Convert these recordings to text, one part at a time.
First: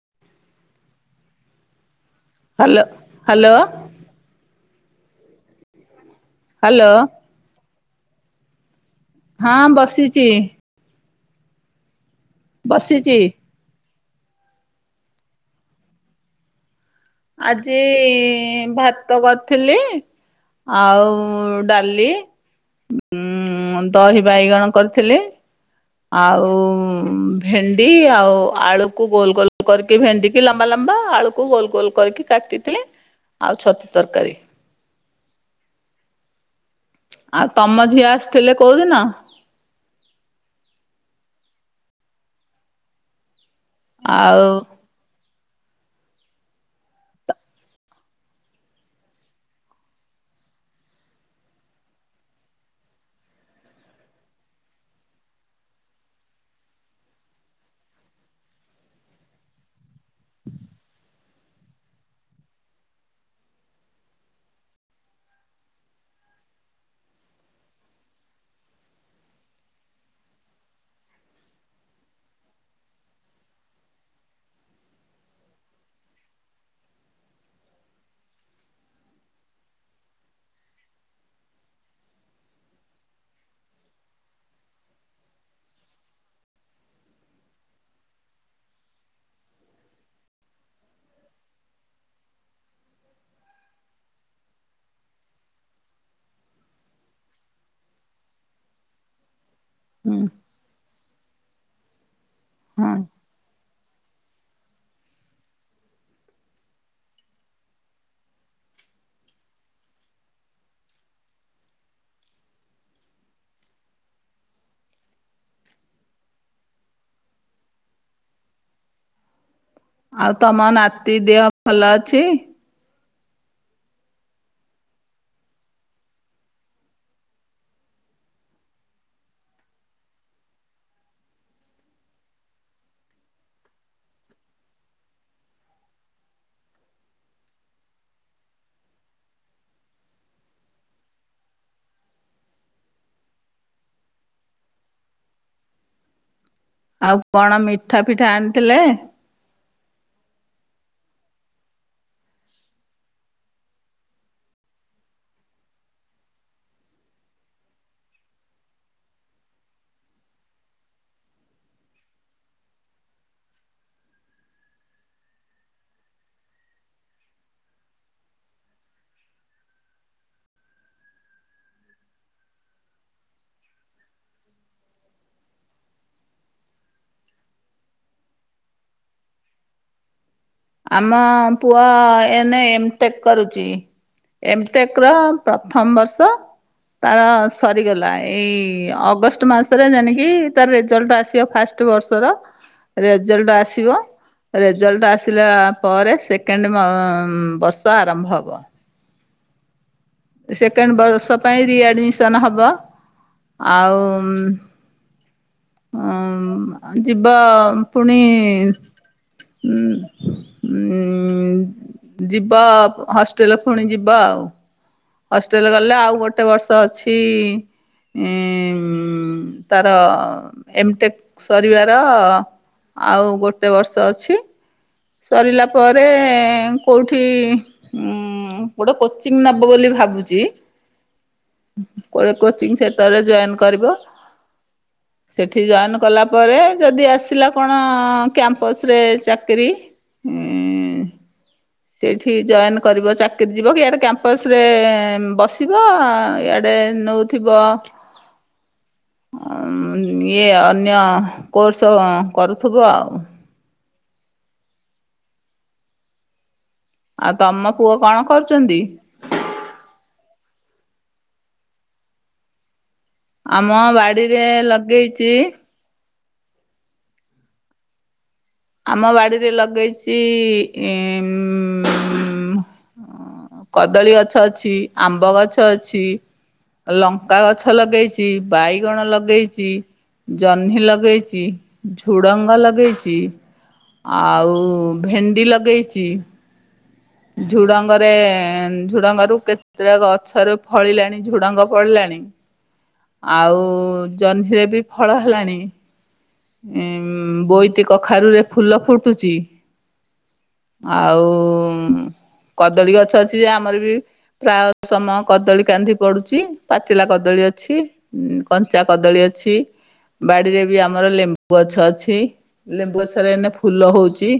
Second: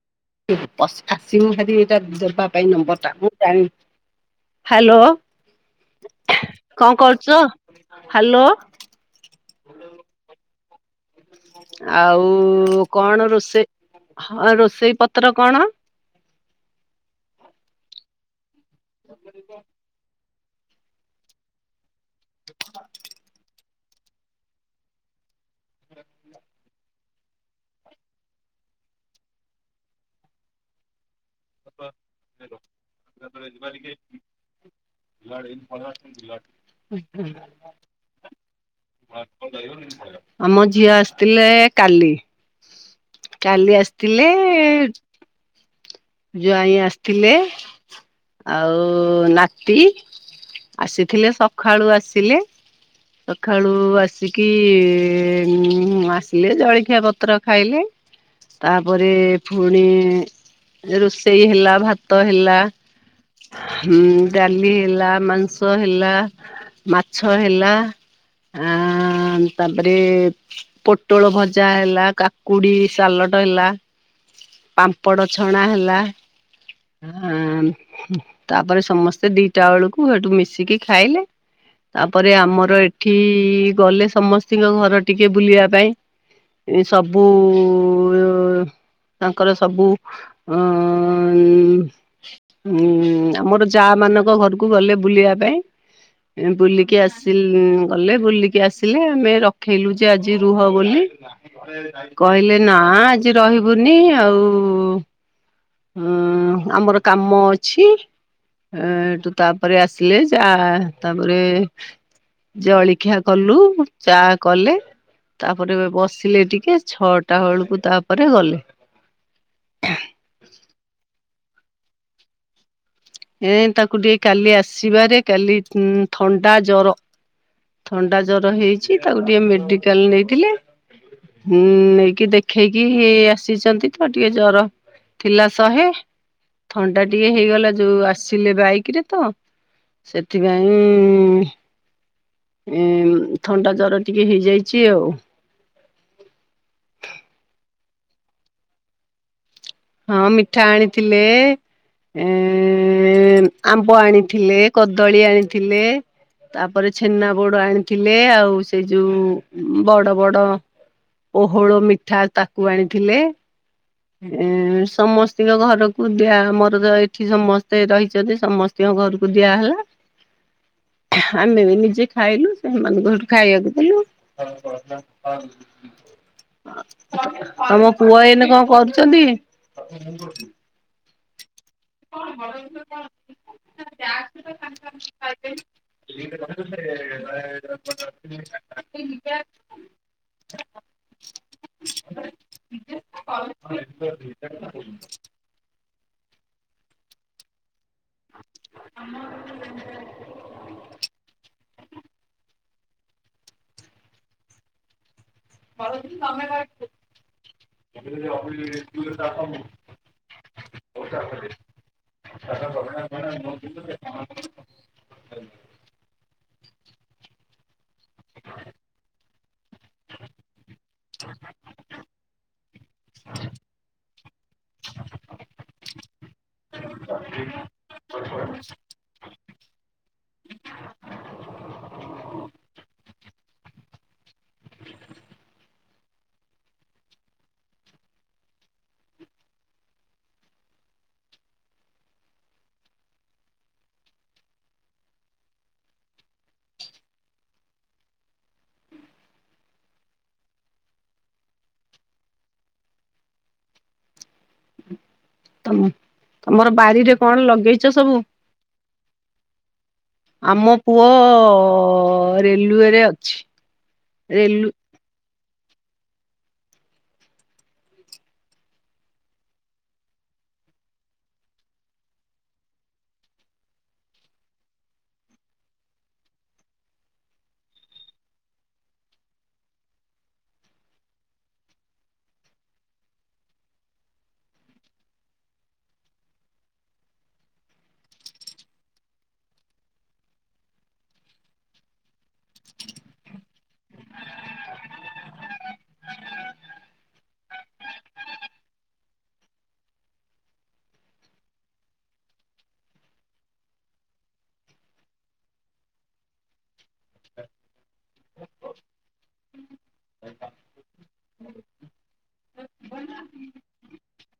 [inaudible] ପସ ଆସିବୁ ହାରି ଏଇଟା ଦେବା ପାଇଁ ହ୍ୟାଲୋ ନମ୍ବର୍ ଟା ମୁଁ ହ୍ୟାଲୋ ଜାଣି ହାଲୋ, ହ୍ୟାଲୋ କଣ କରୁଚ? ହାଲୋ। ହଁ ବସିଚି। ଆଉ ବସିଛି କଣ ରୋଷେଇ ହଁ ରୋଷେଇ ପତ୍ର କଣ? ଆଜି ଭାତ କରିଥିଲି ଆଉ ଡାଲି ଉଁ, ଦହି ବାଇଗଣ କରିଥିଲି, ଆଉ ଉଁ, ଭେଣ୍ଡି ଆଉ ଆଳୁକୁ ଗୋଲ ଗୋଲ କରିକି, ଭେଣ୍ଡିକି ଲମ୍ବା ଲମ୍ବା, ଆଳୁକୁ ଗୋଲ ଗୋଲ। କରିକି କାଟିଦେଇଥିଲେ ଆଉ ଛତୁ ତରକାରୀ। [unintelligible] ଆଉ ତୋମ ଝିଅ ଆସିଥିଲେ କୋଉଦିନ? ଆମ ଝିଅ ଆସିଥିଲେ କାଲି, କାଲି ଆସି ଥିଲେ। ଆଉ ଜ୍ୱାଇଁ ଆସିଥିଲେ। ଆଉ ନାତି ଆସିଥିଲେ, ସଖାଳୁ ଆସିଲେ। ସଖାଳୁ ଆସିକି ଉଁ, ଆସିଲେ ଜଳଖିଆ ପତ୍ର ଖାଇଲେ। ତାପରେ ଫୁଣି ରୋଷେଇ ହେଲା ଭାତ ହେଲା। ହୁଁ ଡାଲି ହେଲା ମାଂସ ହେଲା ମାଛ ହେଲା। ଆଁ, ତାପରେ ପୋଟଳ ଭଜା ହେଲା, କାକୁଡି ସାଲଟ ହେଲା। ପାମ୍ପଡ଼ ଛଣା ହେଲା। ଆଁ, ହୁଁ, ତାପରେ ସମସ୍ତେ ଦିଟା ବେଳକୁ ସେଠୁ ମିଶିକି ଖାଇଲେ। ତାପରେ ଆମର ଏଠି ଗଲେ ସମସ୍ତିଙ୍କ ଘର ଟିକେ ବୁଲିବା ପାଇଁ। ଏ ସବୁ ତାଙ୍କର ସବୁ ଅଁ, ଉଁ, ହୁଁ, ଆମର ଯା ମାନଙ୍କ ଘରକୁ ଗଲେ ବୁଲିବା ପାଇଁ। ଏଁ, ବୁଲିକି ଆସିଲୁ ଉଁ,। ଗଲେ ବୁଲିକି ଆସିଲେ, ଆମେ ରଖେଇଲୁ ଯେ ଆଜି ରୁହ ବୋଲି କହିଲେ ନା ହଁ ଆଜି ରହିବୁନି। ଆଉ ହୁଁ, ଆମର କାମ ଅଛି। ଏଁ, ତୁ ତାପରେ ଆସିଲେ ଯା ତାପରେ ଜଳଖିଆ କଲୁ, ଚା କଲେ। ତାପରେ ବସିଲେ ଟିକେ, ଛଅଟା ବେଳକୁ ତାପରେ ଗଲେ। ଆଉ ତୋମ ନାତି ଦିହ ଭଲ ଅଛି? ଏଁ, ତାକୁ ଟିକେ କାଲି ଆସିବାରେ କାଲି ଉଁ, ଥଣ୍ଡା, ଜର। ଥଣ୍ଡା ଜର ହେଇଛି, ତାକୁ ଟିକେ ମେଡ଼ିକାଲ୍ ନେଇଥିଲେ। ହୁଁ, ନେଇକି ଦେଖେଇକି ଆସିଚନ୍ତି ତ ଟିକେ ଜର ଥିଲା ଶହେ, ଥଣ୍ଡା ଟିକେ ହେଇଗଲା ଯୋଉ ଆସିଲେ ବାଇକ୍ ରେ ତ। ସେଥିପାଇଁ ଏଁ, ଥଣ୍ଡା ଜର ଟିକେ ହେଇଯାଇଛି ଆଉ। ଆଉ କଣ ମିଠା, ପିଠା ଆଣିଥିଲେ? ହଁ ମିଠା ଆଣିଥିଲେ। ଏଁ, ଏଁ, ଆମ୍ବ ଆଣିଥିଲେ, କଦଳୀ ଆଣିଥିଲେ। ତାପରେ, ଛେନାପୋଡ ଆଣିଥିଲେ, ଆଉ ସେ ଯୋଉ ଉଁ, ବଡ ବଡ ପୋହୋଳ ମିଠା ତାକୁ ଆଣିଥିଲେ। ଏଁ ସମସ୍ତଙ୍କ ଘରକୁ ଦିଆ ଆମର ତ ଏଠି ସମସ୍ତେ ରହିଛନ୍ତି ସମସ୍ତେ ସମନ୍ତିଙ୍କଘରକୁ ଦିଆହେଲା। ଆମେ ବି ନିଜେ ଖାଇଲୁ ସେମାନଙ୍କୁ ହେଠୁ ଖାଇବାକୁ ଦେଲୁ। [inaudible] ତମ ପୁଅ ଏଇନେ କଅ କରୁଚନ୍ତି? ଆମ ପୁ ପୁଅ, ଏନେ ଏମ୍ଟେକ୍ କରୁଛି, ଏମ୍ଟେକର ପ୍ରଥମ ବର୍ଷ ତାର ସରିଗଲା, ଏଇ ଅଗଷ୍ଟ ମାସରେ ଜାଣିକି, ତାର ରେଜଲ୍ଟ ଆସିବ ଫାଷ୍ଟ ଗୋଟେ ବର୍ଷର ରେଜଲଟ ଆସିବ, ରେଜଲଟ ଆସି ତାପରେ ସେକେଣ୍ଡ ବର୍ଷ ଆରମ୍ଭ ହେବ। ଆମ କ ଗ [inaudible] ସେକେଣ୍ଡ ବର୍ଷ ପାଇଁ ରିଆଡମିସନ ହବ। ଆଉ ଉଁ ଯିବ ଖ ପୁଣି [inaudible] ଉଁ ଉଁ ଯିବ, ହଷ୍ଟେଲ ପୁଣି ଯିବ ଆଉ। ହଷ୍ଟେଲ ଗଲେ, ଆଉ ଗୋଟେ ବର୍ଷ ଅଛି। ହୁଁ, ତାର ଏମଟେକ୍ ସରିବାର ଆଉ ଗୋଟେ ବର୍ଷ ଅଛି। ସରିଲା ପରେ କୋଉଠି, ଉ ହୁଁ, ଗୋଟେ କୋଚିଂ ନବ ବୋଲି ଭାବୁଛି। କୁଆଡେ କୋଚିଂ ସେଣ୍ଟରରେ ଜଏନ୍ କରିବ। [inaudible] ସେଠି ଜଏନ୍ କଲା ପରେ ଯଦି ଆସିଲା କଣ, କ୍ୟାମ୍ପସରେ ଚାକିରି ହୁଁ ସେଇଠି ଜଏନ୍ କରିବ, ଚାକିରିଯିବ କି ଇଆଡ଼େ କ୍ୟାମ୍ପସରେ ବସିବ, ଇଆଡ଼େ ନଉ ଥିବ [inaudible] [inaudible] ଇଏ, ଅନ୍ୟ କୋର୍ସ କରୁଥୁବ। ଆଉ। ତମେ, ତମର ବାରିରେ ଆଉ କଣ ତମ ପୁଅ ଲଗେଇଛ ସବୁ? କଣ କରୁଛନ୍ତି? ଆମ ପୁଅ ରେଲୱେରେ ଅ ଆମ ବାଡିରେ ଲଗେଇଚି ଆମ ବାଡ଼ିରେ ଲାଗେଇଛି। କଦଳୀ ଗଛ ଅଛି ଆମ୍ବ ଗଛ ଅଛି। ଲଙ୍କା ଗଛ ଲଗେଇଛି, ବାଇଗଣ ଲଗେଇଛି। ଜହ୍ନି ଲଗେଇଛି, ଝୁଡ଼ଙ୍ଗ ଲଗେଇଛି। ଆଉ ଭେଣ୍ଡି ଲଗେଇଛି। ଝୁଡଙ୍ଗରେ ଝୁଡଙ୍ଗରୁ କେତେଟା ଗଛରେ ଫଳିଲାଣି ଝୁଡଙ୍ଗ ଫଳିଲାଣି। ଆଉ ଜହ୍ନିରେ ବି ଫଳ ହେଲାଣି। [inaudible] ଉ ବୋଇତି କଖାରୁରେ ଫୁଲ ଫୁଟୁଛି। ଆଉ। କଦଳୀ ଗଛ ଅଛି ଯେ ଆମର ବି ପ୍ରାୟ ସମୟ କଦଳୀ କାନ୍ଧି ପଡୁଛି। ପାଚିଲା କଦଳୀ ଅଛି, କଞ୍ଚା କଦଳୀ ଅଛି। ବାଡିରେ ବି ଆ ଆମର ଲେମ୍ବୁ ଗଛ ଅଛି ଲେମ୍ବୁ ଗଛରେ ଏଇନେ ଫୁଲ ହଉଛି।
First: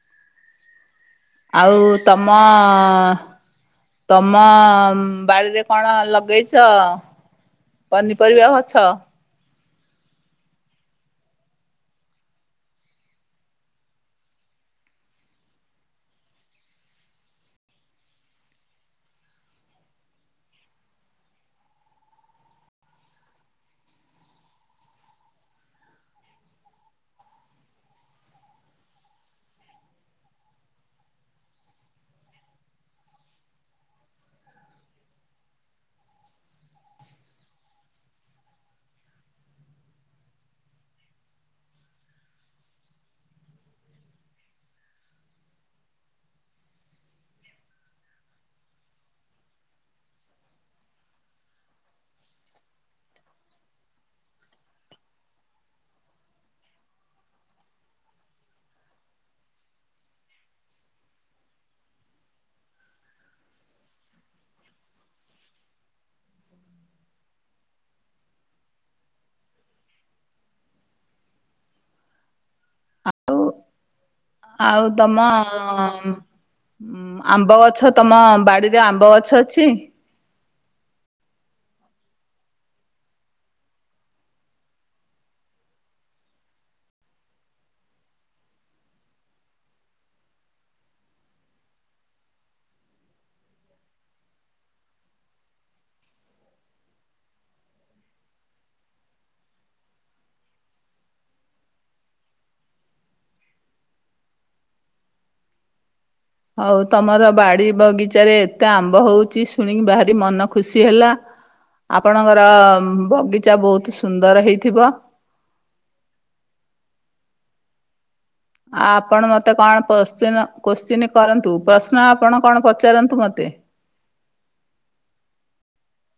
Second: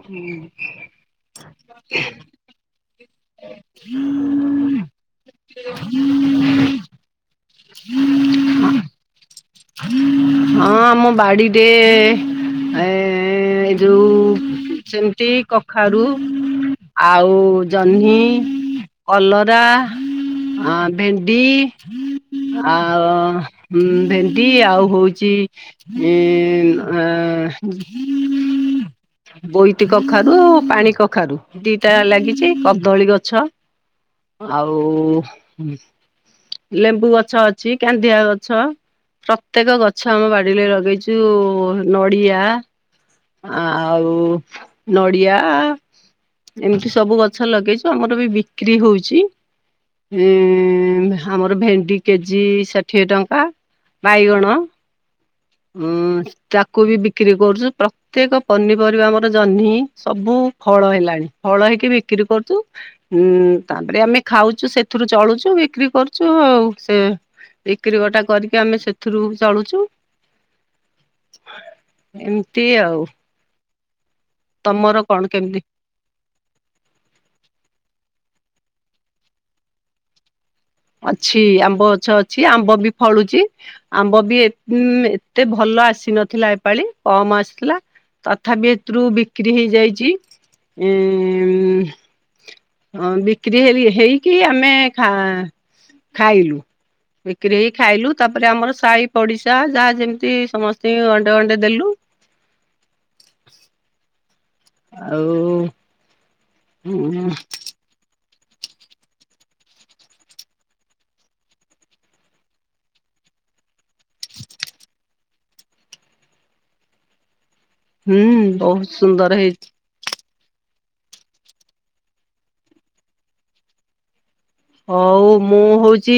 [inaudible] ଆଉ ତମ ତମ ବାଡିରେ କଣ ଲଗେଇଛ? ପନିପରିବା ଗଛ। [inaudible] ହଁ ଆମ ବାଡିରେ ଏ ଏ ଯୋଉ ସେମିତି କଖାରୁ ଆଉ ଜହ୍ନି, କଲରା ଆ ଭେଣ୍ଡି ଆଉ ଭେଣ୍ଡି ଆଉ ହଉ ଚି ଏ ଆ ବୋଇତି କଖାରୁ, ପାଣି କଖାରୁ ଦିଟା ଲାଗିଛି କଦଳୀ ଗଛ ଆଉ ଲେମ୍ବୁ ଗଛ ଅଛି, କନ୍ଧିଆ ଗଛ। ପ୍ରତ୍ୟେକ ଗଛ ଆମ ବାଡିରେ ଲଗେଇଛୁ ନଡିଆ ଆଉ ନଡିଆ ଏମିତି ସବୁ ଗଛ ଲଗେଇଛୁ ଆମର ବି ବିକ୍ରି ହଉଛି। ଅଁ ଆମର ଭେଣ୍ଡି କେଜି ଷାଠିଏ ଟଙ୍କା। ବାଇଗଣ ତାକୁ ବି ବିକ୍ରି କରୁଛୁ ପ୍ର ପ୍ରତ୍ୟେକ ପନିପରିବା ଆମର ଜହ୍ନି ସବୁ ଫଳ ହେଲାଣି ଫଳ ହେଇକି ବିକ୍ରି କରୁଛୁ। ଉଁ ତାପରେ ଆମେ ଖାଉଛୁ ସେଥିରୁ ଚଳୁଛୁ ବିକ୍ରି କରୁଛୁ ଆଉ ସେ ବିକ୍ରି ବଟା କରିକି ଆମେ ସେଥିରୁ ଚଳୁଛୁ। ଏମିତି ଆଉ। ଆଉ ତମର ତମ କଣ କେମିତି? ଆମ୍ବ ଗଛ ତମ ବାଡିରେ ଆମ୍ବ ଗଛ ଅଛି? ଅଛି ଆମ୍ବ ଗଛ ଅଛି ଆମ୍ବ ବି ଫଳୁଛି। ଆମ୍ବ ବି ଏତେ ଭଲ ଆସିନଥିଲା ଏପାଳି କମ ଆସିଥିଲା। ତଥାପି ହେଥିରୁ ବିକ୍ରି ହେଇଯାଇଛି ଉଁ ହଁ ବିକ୍ରି ହେ ହେଇକି ଆମେ ଖା ଖାଇଲୁ। ବିକ୍ରି ହେଇକି ଖାଇଲୁ ତାପରେ ଆମର ସାହି ପଡିଶା ଯାହା ଯେମିତି ସମସ୍ତଙ୍କୁ ଗଣ୍ଡେ ଗଣ୍ଡେ ଦେଲୁ। ଆଉ ଆଉ ତମର ହୁଁ ବାଡି ବଗିଚାରେ ଏତେ ଆମ୍ବ ହଉଛି ଶୁଣିକି ଭାରି ମନ ଖୁସି ହେଲା। ଆପଣଙ୍କର ବଗିଚା ବହୁତ ସୁନ୍ଦର ହେଇଥିବ। ହୁଁ। ଆ ଆପଣ ମତେ କଣ ପଶ୍ଚିନ କୋଶ୍ଚିନ୍ କରନ୍ତୁ ପ୍ରଶ୍ନ ଆପଣ କଣ ପଚାରନ୍ତୁ ମୋତେ? ହଉ ମୁଁ ହଉଛି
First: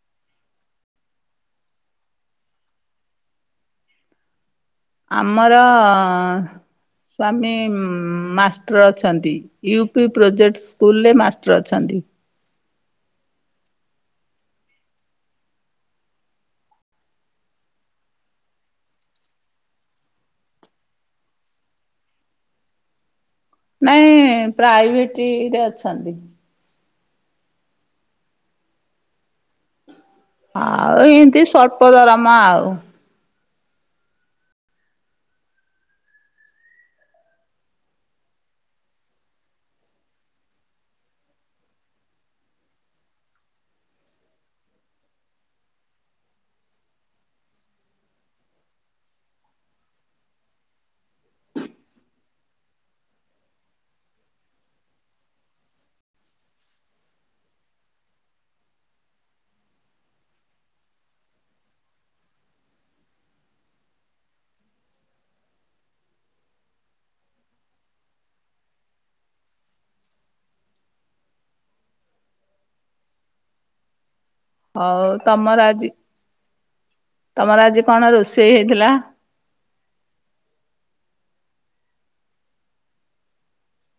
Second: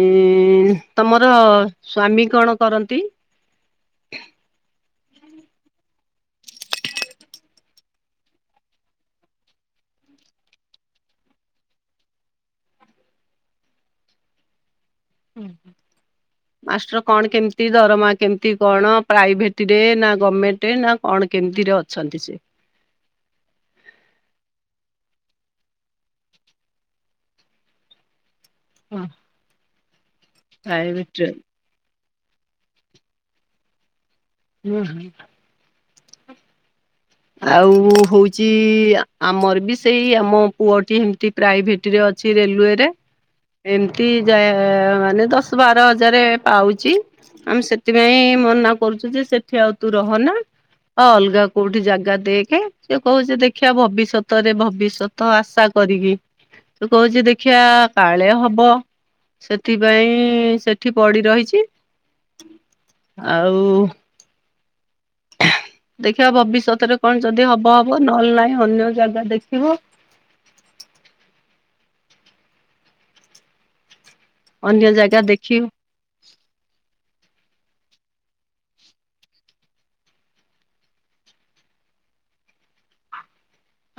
ଉଁ ତମର ସ୍ଵାମୀ କଣ କରନ୍ତି? ଆମର ସ୍ଵାମୀ ମାଷ୍ଟର ଅଛନ୍ତି ୟୁ ପି ପ୍ରୋଜେକ୍ଟ ସ୍କୁଲରେ ମାଷ୍ଟର ଅଛନ୍ତି। ହୁଁ। ମାଷ୍ଟର କଣ କେମିତି ଦରମା କେମିତି କଣ ପ୍ରାଇଭେଟ ରେ ନା ଗମେଣ୍ଟରେ ନା କଣ କେମିତିରେ ଅଛନ୍ତି ସେ? ନାଇଁ ପ୍ରାଇଭେଟ ରେ ଅଛନ୍ତି। ହଁ। ଆଉ ଏମିତି ସର୍ପଦରାମ ଆଉ। ଉଁ ହୁଁ। ଆଉ ହଉଛି ଆମର ବି ସେଇ ଆମ ପୁଅଟି ଏମିତି ପ୍ରାଇଭେଟ ରେ ଅଛି ରେଲୱେରେ। ଏମିତି ଯ ମାନେ ଦଶ ବାର ହଜାର ପାଉଛି। ଆମେ ସେଥିପାଇଁ ମନା କରୁଛୁ ଯେ ସେଠି ଆଉ ତୁ ରହନା ଆଉ ଅଲଗା କୋଉଠି ଜାଗା ଜଗା ଦେଖେ ସେ କହୁଛି ଦେଖିବା ଭବିଷ୍ୟତରେ ଭବିଷ୍ୟତ ଆଶା କରିକି। ତୁ କହୁଛୁ ଦେଖିବା କାଳେ ହବ। ସେଥିପାଇଁ ସେଠି ପଡି ରହିଛି ଆଉ- ଦେଖିବା ଭବିଷ୍ୟତରେ କଣ ଯଦି ହବ ହବ ନହେଲେ ନାହିଁ ଅନ୍ୟ ଜାଗା ଦେଖିବ। ଅନ୍ୟ ହଉ ଜାଗା ଦେଖି ତମର ଆଜି, ତମର ଆଜି କଣ ରୋଷେଇ ହେଇଥିଲା?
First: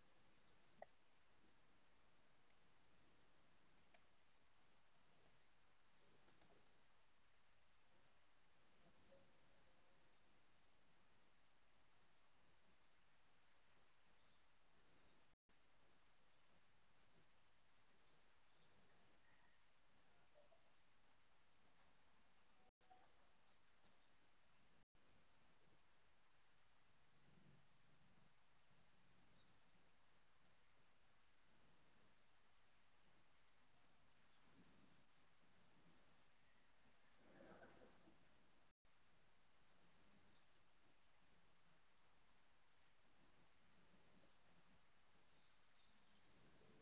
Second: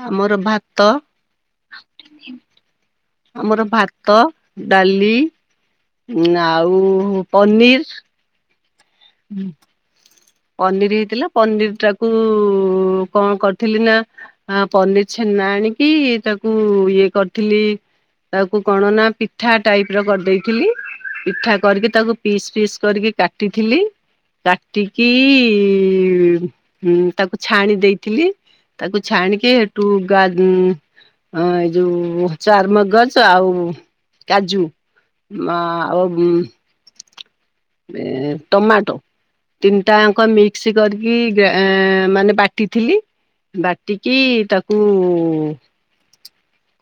ଆମର ଭାତ ଆମର ଭାତ, ଡାଲି, ଆଉ ପନିର୍ ହୁଁ। ପନିର୍ ହେଇଥିଲା। ପନିର୍ ଟାକୁ କଣ କରିଥିଲି ନା ହଁ ପନିର୍ ଛେନା ଆଣିକି ତାକୁ ଇଏ କରିଥିଲି ତାକୁ କଣ ନା ପିଠା ଟାଇପ୍ ର କରିଦେଇଥିଲି। ପିଠା କରିକି ତାକୁ ପିସ୍ ପିସ୍ କରିକି କାଟିଥିଲି। କାଟିି କି ହୁଁ, ହୁଁ। ତାକୁ ଛାଣି ଦେଇଥିଲି। ତାକୁ ଛାଣିକି ହେଠୁ ଗା ହଁ ଏଇ ଯୋଉ ଚାରୁମଗଜ ଆଉ କାଜୁ ମା ଆଉ ଏ ଟମାଟୋ। ତିନିଟାଙ୍କ ମିକ୍ସ କରିକି ଗାଁ ମାନେ ବାଟିଥିଲି। ବାଟିକି ତାକୁ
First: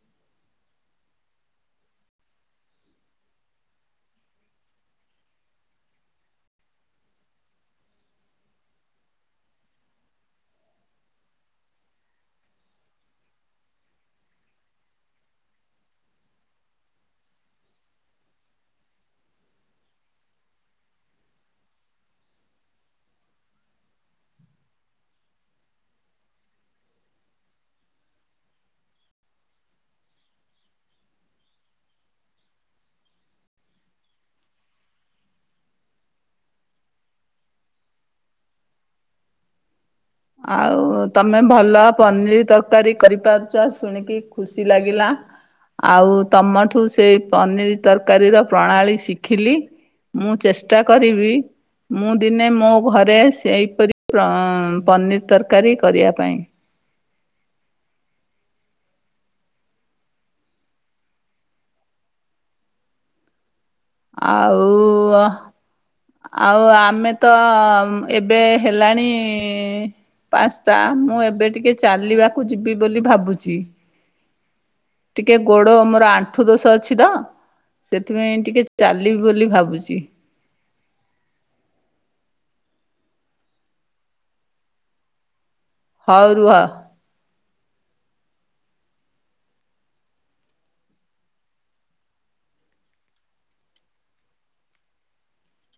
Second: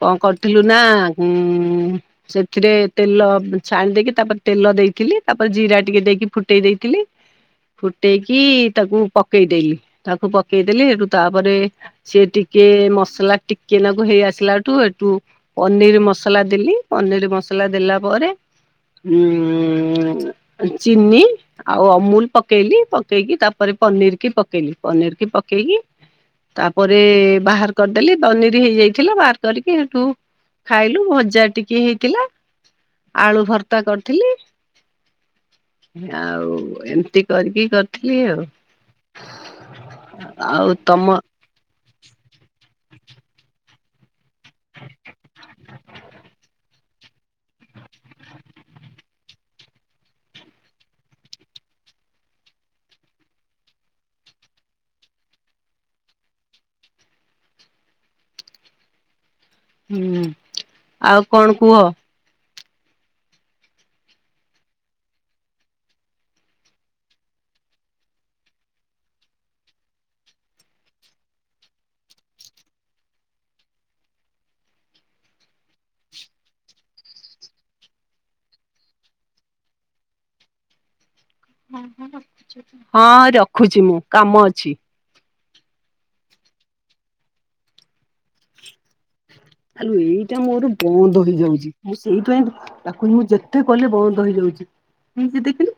କଣ କରିଥିଲୁ ନାଁ, ଉଁ ସେଥିରେ ତେଲ ଛାଣି ଦେଇକି, ତାପରେ ତେଲ ଦେଇଥିଲି। ତାପ ଜିରା ଟିକେ ଦେଇକି ଫୁଟେଇ ଦେଇଥିଲି। ଫୁଟେଇକି ତାକୁ ପକେଇଦଲି। ତାକୁ ପକେଇଦେଲି ହେଠୁ ତାପରେ ସେ ଟିକେ ମସଲା ଟିକେ ନାକୁ ହେଇ ଆସିଲାଠୁ, ହେଠୁ ପନିରି ମସଲା ଦେଲି, ପନିରି ମସଲା ଦେଲା ପରେ, ଉଁ ଚିନି ଆଉ ଅମୁଲ୍ ପକେଇଲି। ପକେଇକି ତାପରେ ପନିର୍ କି ପକେଇଲି। ପନିର୍ କି ପକେଇକି ତାପରେ ବାହାର କରିଦେଲି। ପନିରି ହେଇଯାଇଥିଲା ବାହାର କରିକି ହେଠୁ ଖାଇଲୁ ଭଜା ଟିକେ ହେଇଥିଲା, ଆଳୁ ଭର୍ତା କରିଥିଲି ଆଉ ଏମିତି କରିକି କରିଥିଲି ଆଉ। ଆଉ ତମେ ଭଲ ପନିରି ତରକାରୀ କରିପାରୁଛ ଶୁଣିକି ଖୁସି ଲାଗିଲା। ଆଉ ତମଠୁ ସେଇ ପନିର୍ ତରକାରୀର ପ୍ରଣାଳୀ ଶିଖିଲି। ମୁଁ ଚେଷ୍ଟା କରିବି, ମୁଁ ଦିନେ ମୋ ଘରେ ସେହିପରି ପନିର୍ ତରକାରୀ କରିବା ପାଇଁ। ହୁଁ। ଆଉ କଣ କୁହ? ଆଉ ଅ ଆଉ ଆମେ ତ ଏବେ ହେଲାଣି ପାସ୍ତା। ମୁଁ ଏବେ ଟିକେ ଚାଲିବାକୁ ଯିବି ବୋଲି ଭାବୁଛି। ଟିକେ ଗୋଡ ମୋର ଆଣ୍ଠୁ ଦୋଷ ଅଛି ତ ସେଥିପାଇଁ ଟିକେ ଚାଲିବି ବୋଲି ଭାବୁଛି। ହଁ ରଖୁଛି ମୁଁ କାମ ଅଛି। ହଉ ରୁହ। ଆଲୋ ଏଇଟା ମୋର ବନ୍ଦ ହେଇଯାଉଛି। ମୁଁ ସେଇଥପାଇଁ ତାକୁ ମୁଁ ଯେତେ କହିଲେ ବନ୍ଦ ହେଇଯାଉଛି। ନିଜେ ଦେଖିଲି।